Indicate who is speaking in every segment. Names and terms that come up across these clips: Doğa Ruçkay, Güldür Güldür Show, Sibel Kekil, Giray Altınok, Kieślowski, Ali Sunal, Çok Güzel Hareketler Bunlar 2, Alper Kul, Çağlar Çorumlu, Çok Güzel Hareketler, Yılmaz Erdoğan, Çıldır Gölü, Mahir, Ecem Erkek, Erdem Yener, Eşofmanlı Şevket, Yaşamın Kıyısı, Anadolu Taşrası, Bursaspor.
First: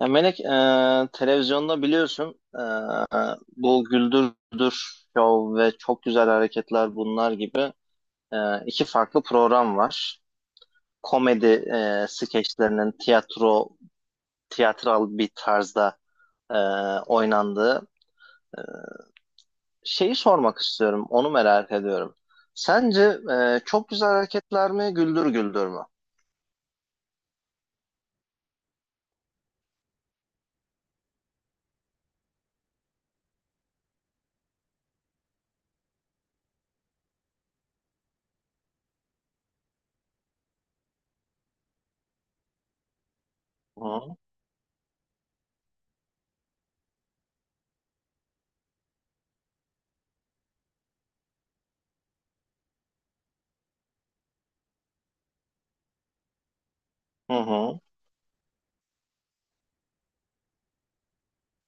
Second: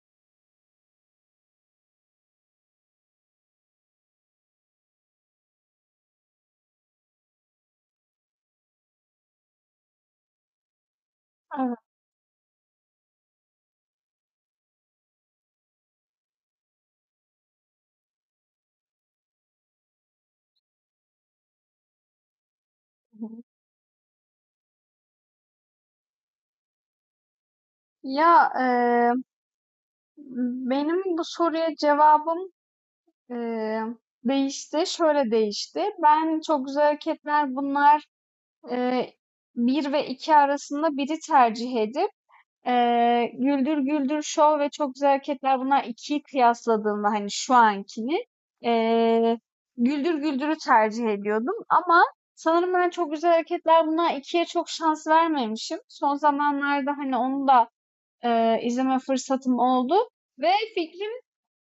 Speaker 1: Ya Melek, televizyonda biliyorsun, bu Güldürdür Show ve Çok Güzel Hareketler bunlar gibi iki farklı program var. Komedi
Speaker 2: Evet,
Speaker 1: skeçlerinin tiyatro, tiyatral bir tarzda e, oynandığı şeyi sormak istiyorum. Onu merak ediyorum. Sence
Speaker 2: hı hı.
Speaker 1: çok güzel hareketler mi, güldür güldür mü?
Speaker 2: Ya eee, Benim bu soruya cevabım eee, değişti. Şöyle değişti. Ben çok güzel hareketler bunlar eee, bir ve iki arasında biri tercih edip Güldür
Speaker 1: Hı
Speaker 2: Güldür Show ve çok güzel hareketler bunlar ikiyi kıyasladığımda hani şu ankini eee, Güldür Güldür'ü tercih ediyordum ama sanırım ben çok güzel hareketler bunlar ikiye çok şans vermemişim. Son zamanlarda hani onu da
Speaker 1: hı
Speaker 2: izleme fırsatım oldu ve fikrim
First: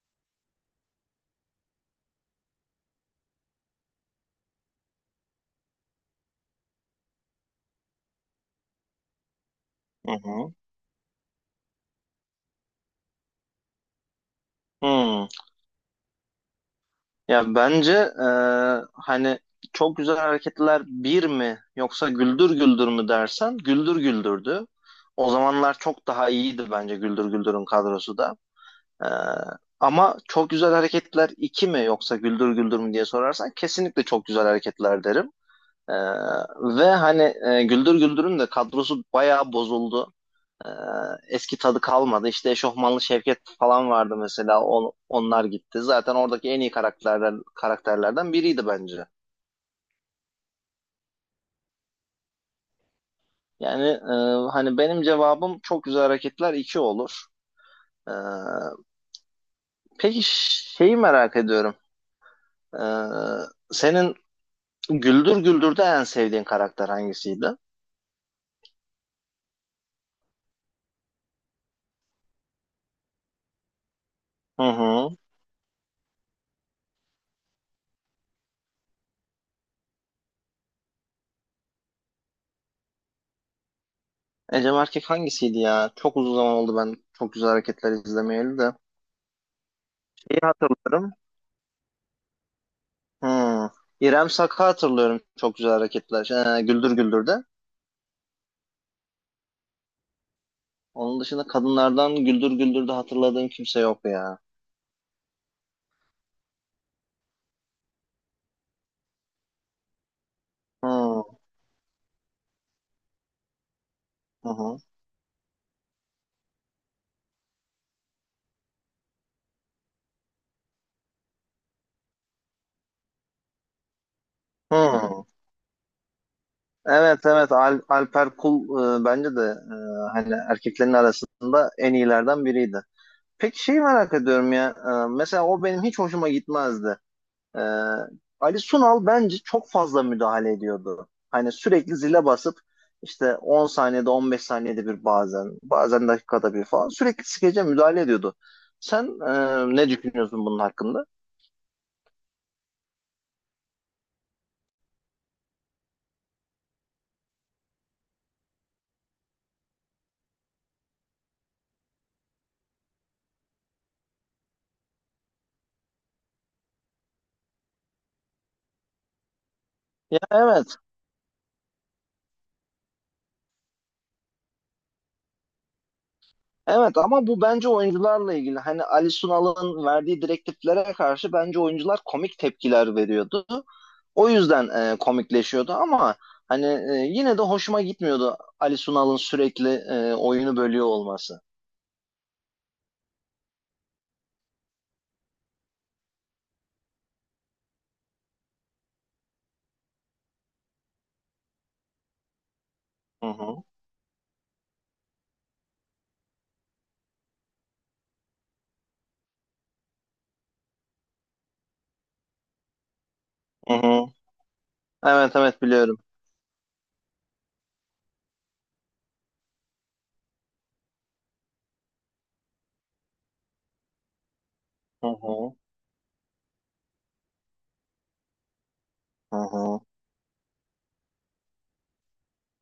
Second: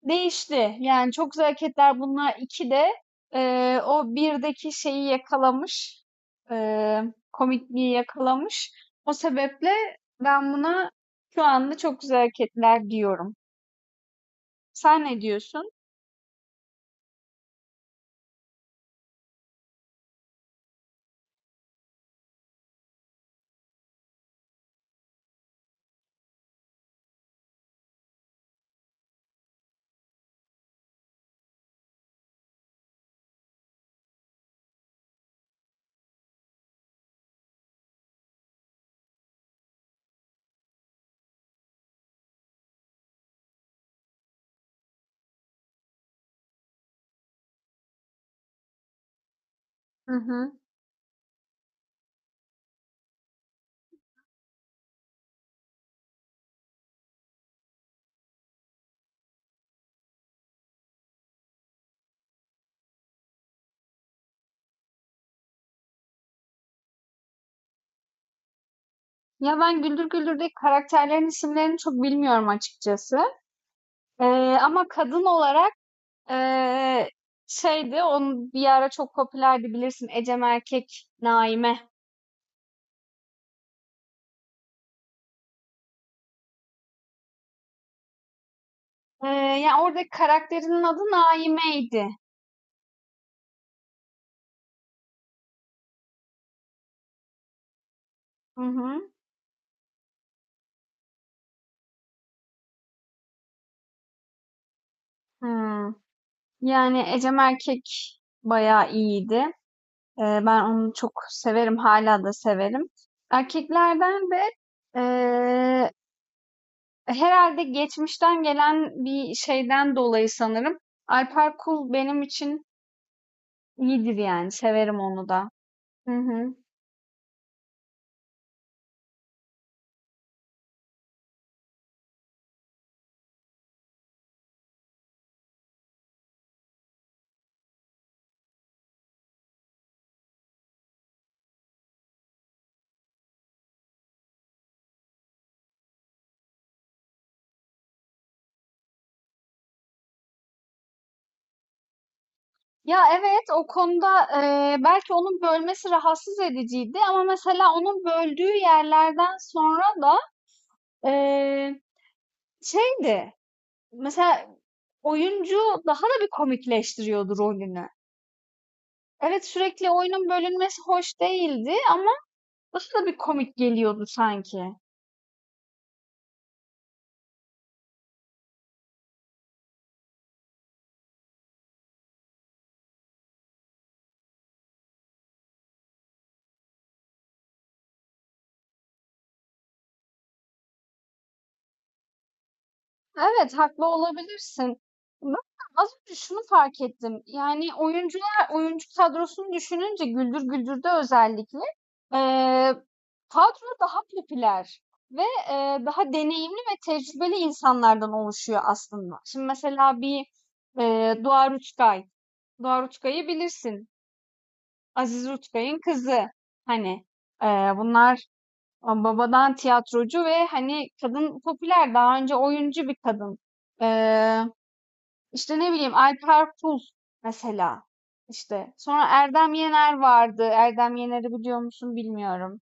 Speaker 2: değişti. Yani Çok Güzel Hareketler Bunlar 2 de o 1'deki şeyi yakalamış, eee, komikliği yakalamış. O sebeple
Speaker 1: hı
Speaker 2: ben
Speaker 1: hı.
Speaker 2: buna şu anda Çok Güzel Hareketler diyorum. Sen ne
Speaker 1: Hı.
Speaker 2: diyorsun?
Speaker 1: Ya bence, hani çok güzel hareketler bir mi yoksa güldür güldür mü dersen güldür güldürdü. O zamanlar çok daha iyiydi bence, güldür güldürün kadrosu da. E, Ama çok güzel hareketler iki mi yoksa güldür güldür mü diye sorarsan kesinlikle çok güzel hareketler derim. E, Ve hani, güldür güldürün de kadrosu bayağı bozuldu. Ee, Eski tadı kalmadı. İşte Eşofmanlı Şevket falan vardı mesela. Onlar gitti. Zaten oradaki en iyi karakterlerden biriydi bence.
Speaker 2: Hı hı.
Speaker 1: Yani, hani benim cevabım çok güzel hareketler 2 olur. Ee, peki, şeyi merak ediyorum. Ee, Senin Güldür Güldür'de en sevdiğin karakter hangisiydi?
Speaker 2: Ya ben Güldür Güldür'deki karakterlerin isimlerini çok bilmiyorum açıkçası. Eee,
Speaker 1: Hı
Speaker 2: ama
Speaker 1: hı.
Speaker 2: kadın olarak eee şeydi, onun bir ara çok popülerdi bilirsin. Ecem Erkek, Naime.
Speaker 1: Ecem Erkek hangisiydi ya? Çok uzun zaman oldu ben çok güzel hareketler izlemeyeli de.
Speaker 2: Eee, ya, oradaki
Speaker 1: Şeyi
Speaker 2: karakterinin adı
Speaker 1: hatırlıyorum.
Speaker 2: Naime'ydi.
Speaker 1: Hmm. İrem Sak'ı hatırlıyorum, çok güzel hareketler. Güldür Güldür'de.
Speaker 2: Hı hı.
Speaker 1: Onun dışında kadınlardan Güldür Güldür'de hatırladığım kimse yok ya.
Speaker 2: Hımm. Yani Ecem Erkek bayağı iyiydi. Ben onu çok
Speaker 1: Hmm.
Speaker 2: severim, hala da severim. Erkeklerden de,
Speaker 1: Hı hı.
Speaker 2: eee, herhâlde geçmişten gelen bir şeyden dolayı sanırım Alper Kul benim için iyidir yani, severim
Speaker 1: Hmm.
Speaker 2: onu da. Hı hı.
Speaker 1: Evet, evet, Alper Kul, bence de, hani erkeklerin arasında en iyilerden biriydi. Peki, şeyi merak ediyorum ya. Mesela o benim hiç hoşuma gitmezdi. Ee, Ali Sunal bence çok fazla müdahale ediyordu. Hani sürekli zile basıp, işte 10 saniyede, 15 saniyede bir, bazen dakikada bir falan, sürekli skece müdahale ediyordu. Sen, ne düşünüyorsun bunun hakkında?
Speaker 2: Ya, evet, o konuda, belki onun bölmesi rahatsız ediciydi ama mesela onun böldüğü yerlerden sonra da Eee, şeydi, mesela oyuncu daha da bir komikleştiriyordu rolünü. Evet, sürekli
Speaker 1: Ya
Speaker 2: oyunun
Speaker 1: evet.
Speaker 2: bölünmesi hoş değildi ama daha da bir komik geliyordu sanki.
Speaker 1: Evet, ama bu bence oyuncularla ilgili. Hani Ali Sunal'ın verdiği direktiflere karşı bence oyuncular komik tepkiler veriyordu. O yüzden komikleşiyordu, ama hani, yine de hoşuma gitmiyordu Ali Sunal'ın sürekli oyunu bölüyor olması.
Speaker 2: Evet, haklı olabilirsin. Ben az önce şunu fark ettim. Yani oyuncular, oyuncu kadrosunu düşününce Güldür Güldür'de özellikle eee,
Speaker 1: Hı hı.
Speaker 2: kadro daha popüler ve daha deneyimli ve tecrübeli insanlardan oluşuyor aslında. Şimdi mesela bir Doğa Ruçkay. Doğa Ruçkay'ı
Speaker 1: Hı
Speaker 2: bilirsin.
Speaker 1: hı.
Speaker 2: Aziz
Speaker 1: Evet, evet,
Speaker 2: Ruçkay'ın
Speaker 1: biliyorum.
Speaker 2: kızı. Hani bunlar babadan tiyatrocu ve hani kadın popüler. Daha önce oyuncu bir kadın.
Speaker 1: Hı hı.
Speaker 2: İşte ne bileyim Alper Kul mesela. İşte sonra
Speaker 1: Hı
Speaker 2: Erdem
Speaker 1: hı.
Speaker 2: Yener vardı. Erdem Yener'i biliyor musun bilmiyorum.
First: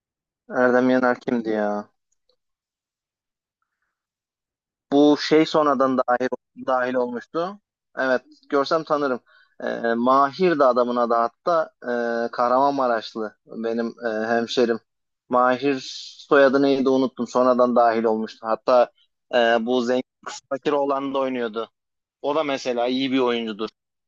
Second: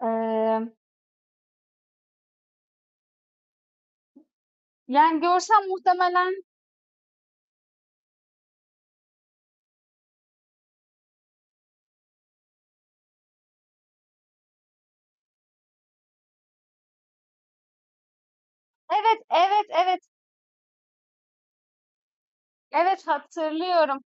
Speaker 2: Ee,
Speaker 1: Erdem Yener kimdi ya? Bu
Speaker 2: yani
Speaker 1: şey
Speaker 2: görsem
Speaker 1: sonradan dahil,
Speaker 2: muhtemelen
Speaker 1: dahil olmuştu. Evet, görsem tanırım. Mahir de adamın adı, hatta Kahramanmaraşlı, benim hemşerim. Mahir soyadı neydi, unuttum. Sonradan dahil olmuştu. Hatta
Speaker 2: evet
Speaker 1: e,
Speaker 2: evet
Speaker 1: bu
Speaker 2: evet
Speaker 1: zengin kız fakir olan da oynuyordu. O da mesela
Speaker 2: evet
Speaker 1: iyi bir oyuncudur.
Speaker 2: hatırlıyorum.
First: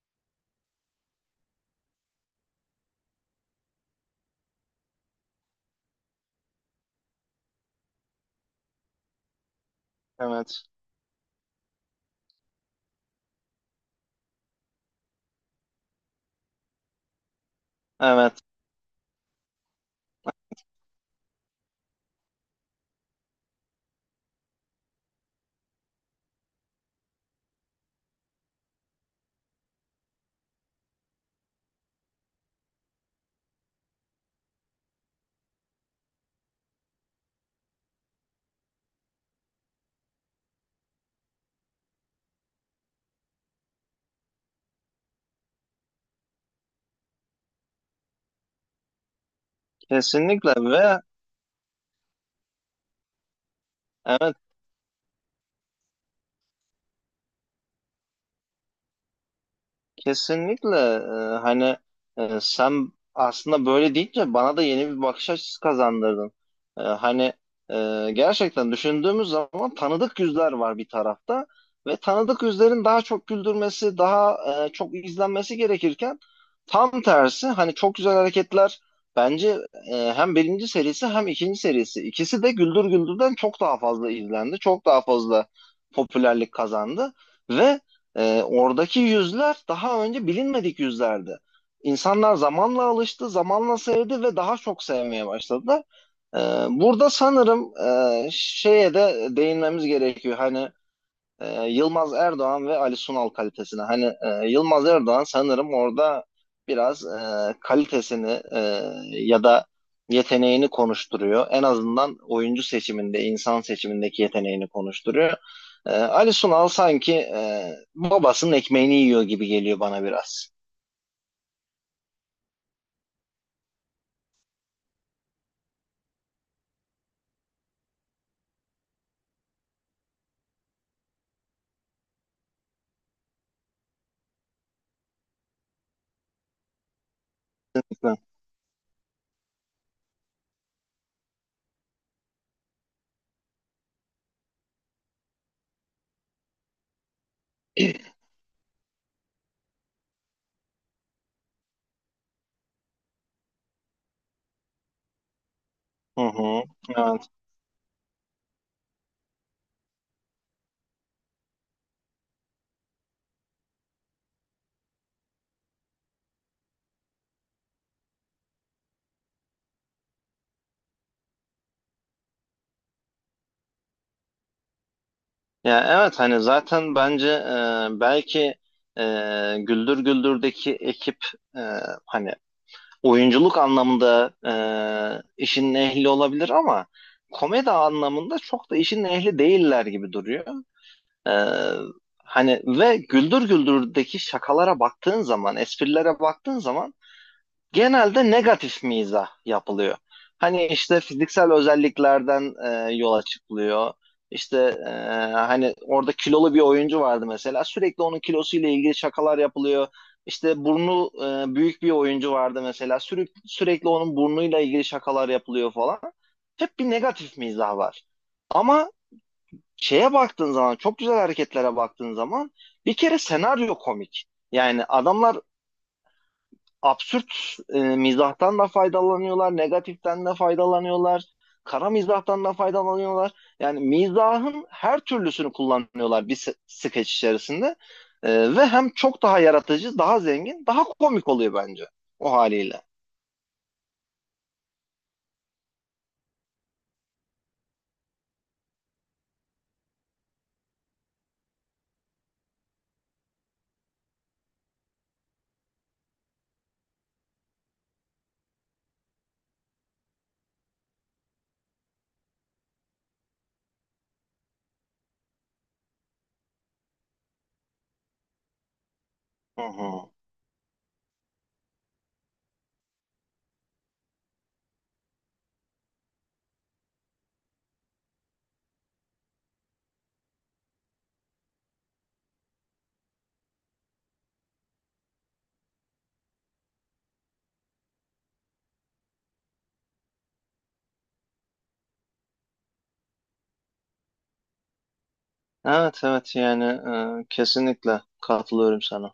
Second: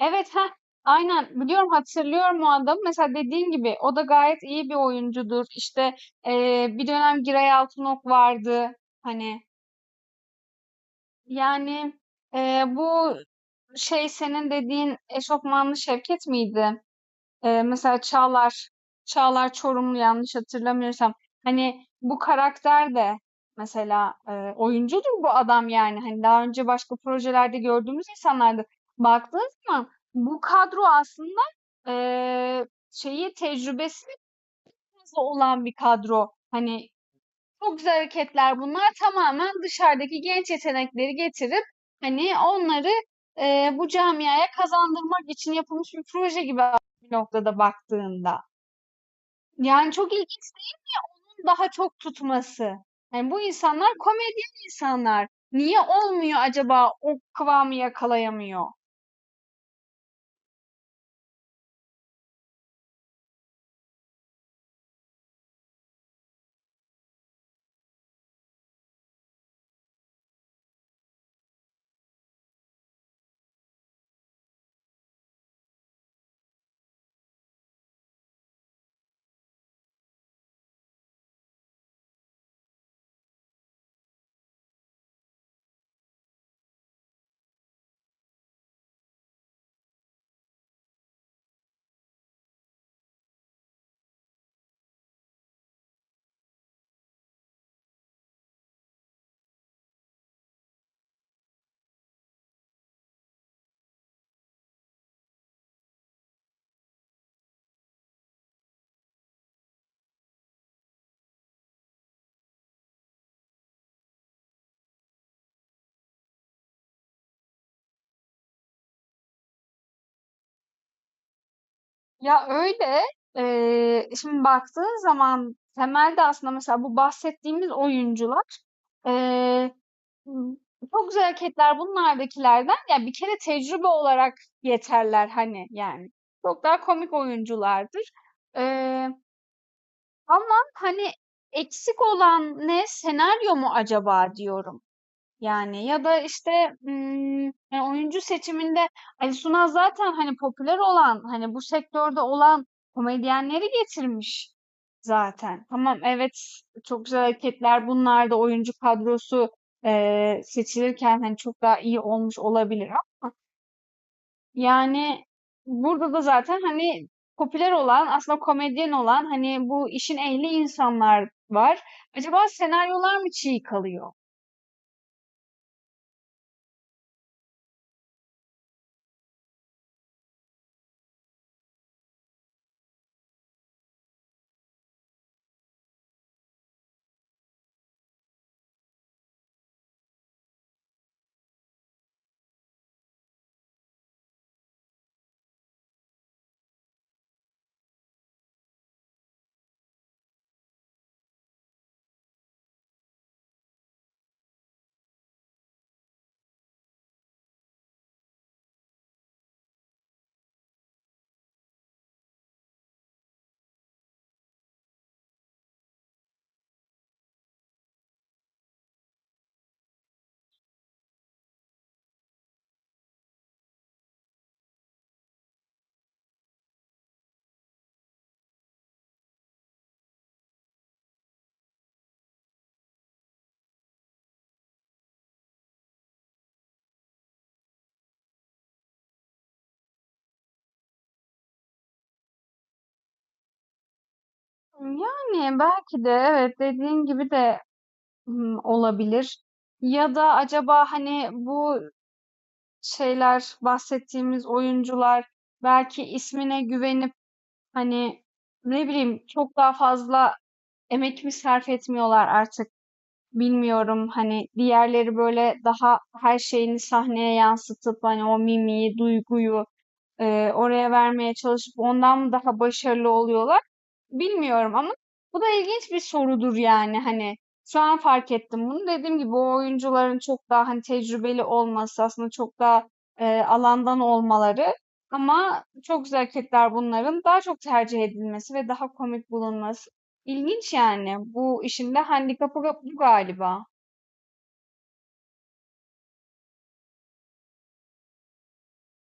Speaker 2: Evet, ha, aynen biliyorum, hatırlıyorum o adamı. Mesela dediğim gibi o da gayet iyi bir oyuncudur. İşte bir dönem Giray Altınok vardı. Hani
Speaker 1: Evet.
Speaker 2: yani ee, bu şey senin dediğin eşofmanlı Şevket miydi? Mesela
Speaker 1: Evet.
Speaker 2: Çağlar, Çağlar Çorumlu yanlış hatırlamıyorsam. Hani bu karakter de mesela oyuncudur bu adam yani. Hani daha önce başka projelerde gördüğümüz insanlardı. Baktığın zaman bu kadro aslında eee, şeyi tecrübesi fazla olan bir kadro. Hani çok güzel hareketler bunlar tamamen dışarıdaki genç yetenekleri getirip hani onları bu camiaya kazandırmak için yapılmış bir proje gibi bir noktada baktığında. Yani çok ilginç
Speaker 1: Kesinlikle ve
Speaker 2: daha çok tutması. Yani bu insanlar
Speaker 1: evet.
Speaker 2: komedyen insanlar. Niye olmuyor acaba, o kıvamı yakalayamıyor?
Speaker 1: Kesinlikle, hani, sen aslında böyle deyince bana da yeni bir bakış açısı kazandırdın. Hani, gerçekten düşündüğümüz zaman tanıdık yüzler var bir tarafta, ve tanıdık yüzlerin daha çok güldürmesi, daha çok izlenmesi gerekirken, tam tersi, hani, çok güzel hareketler, bence, hem birinci serisi hem ikinci serisi, ikisi de Güldür Güldür'den çok daha fazla izlendi, çok daha fazla popülerlik kazandı, ve oradaki yüzler daha önce bilinmedik yüzlerdi. İnsanlar zamanla alıştı, zamanla sevdi ve daha çok sevmeye başladılar. Ee, Burada sanırım, şeye de değinmemiz gerekiyor. Hani, Yılmaz Erdoğan ve Ali Sunal kalitesine. Hani, Yılmaz Erdoğan sanırım orada biraz kalitesini, ya da yeteneğini konuşturuyor. En azından oyuncu seçiminde, insan seçimindeki yeteneğini konuşturuyor. Ali Sunal sanki babasının ekmeğini yiyor gibi geliyor bana biraz.
Speaker 2: Ya öyle. Şimdi baktığın zaman temelde aslında mesela bu bahsettiğimiz oyuncular eee, çok güzel hareketler bunlardakilerden ya bir kere tecrübe olarak yeterler hani yani. Çok daha komik oyunculardır. Eee Ama hani eksik olan ne? Senaryo mu acaba diyorum. Yani ya da işte ım, yani oyuncu seçiminde Ali Sunal zaten hani popüler olan hani bu sektörde olan komedyenleri getirmiş zaten. Tamam
Speaker 1: Hı
Speaker 2: evet
Speaker 1: hı.
Speaker 2: çok güzel
Speaker 1: Evet.
Speaker 2: hareketler bunlar da oyuncu kadrosu seçilirken hani çok daha iyi olmuş olabilir yani, burada da zaten, hani, popüler olan, aslında komedyen olan, hani, bu işin ehli insanlar var. Acaba senaryolar mı çiğ kalıyor?
Speaker 1: Ya evet, hani zaten bence, belki e, Güldür Güldür'deki ekip, e, hani oyunculuk anlamında, işin ehli olabilir ama komedi anlamında çok da işin ehli değiller gibi duruyor. E, Hani ve Güldür Güldür'deki şakalara baktığın zaman, esprilere baktığın zaman, genelde negatif mizah yapılıyor. Hani işte fiziksel özelliklerden yola çıkılıyor. İşte, e, hani orada kilolu bir oyuncu vardı mesela. Sürekli onun kilosuyla ilgili şakalar yapılıyor. İşte burnu büyük bir oyuncu vardı mesela. Sürekli onun burnuyla ilgili şakalar yapılıyor falan. Hep bir negatif mizah var. Ama şeye baktığın zaman, çok güzel hareketlere baktığın zaman, bir kere senaryo komik. Yani adamlar absürt mizahtan da faydalanıyorlar, negatiften de faydalanıyorlar, kara mizahtan da faydalanıyorlar. Yani mizahın her türlüsünü kullanıyorlar bir skeç içerisinde. Ve hem çok daha yaratıcı, daha zengin, daha komik oluyor bence o haliyle.
Speaker 2: Yani, belki de evet, dediğin gibi de, olabilir ya da acaba, hani, bu şeyler, bahsettiğimiz oyuncular belki ismine güvenip, hani, ne bileyim, çok daha fazla emek mi sarf etmiyorlar artık? Bilmiyorum hani diğerleri böyle daha her şeyini sahneye yansıtıp hani o mimiği,
Speaker 1: Hı
Speaker 2: duyguyu
Speaker 1: hı.
Speaker 2: oraya vermeye çalışıp ondan daha başarılı oluyorlar? Bilmiyorum ama bu da ilginç bir sorudur yani hani şu an fark ettim bunu. Dediğim gibi o oyuncuların çok daha hani tecrübeli olması aslında çok daha alandan olmaları ama çok güzel hareketler bunların daha çok tercih edilmesi ve daha komik bulunması. İlginç yani. Bu işin de handikapı bu galiba.
Speaker 1: Evet, evet, yani, kesinlikle katılıyorum sana.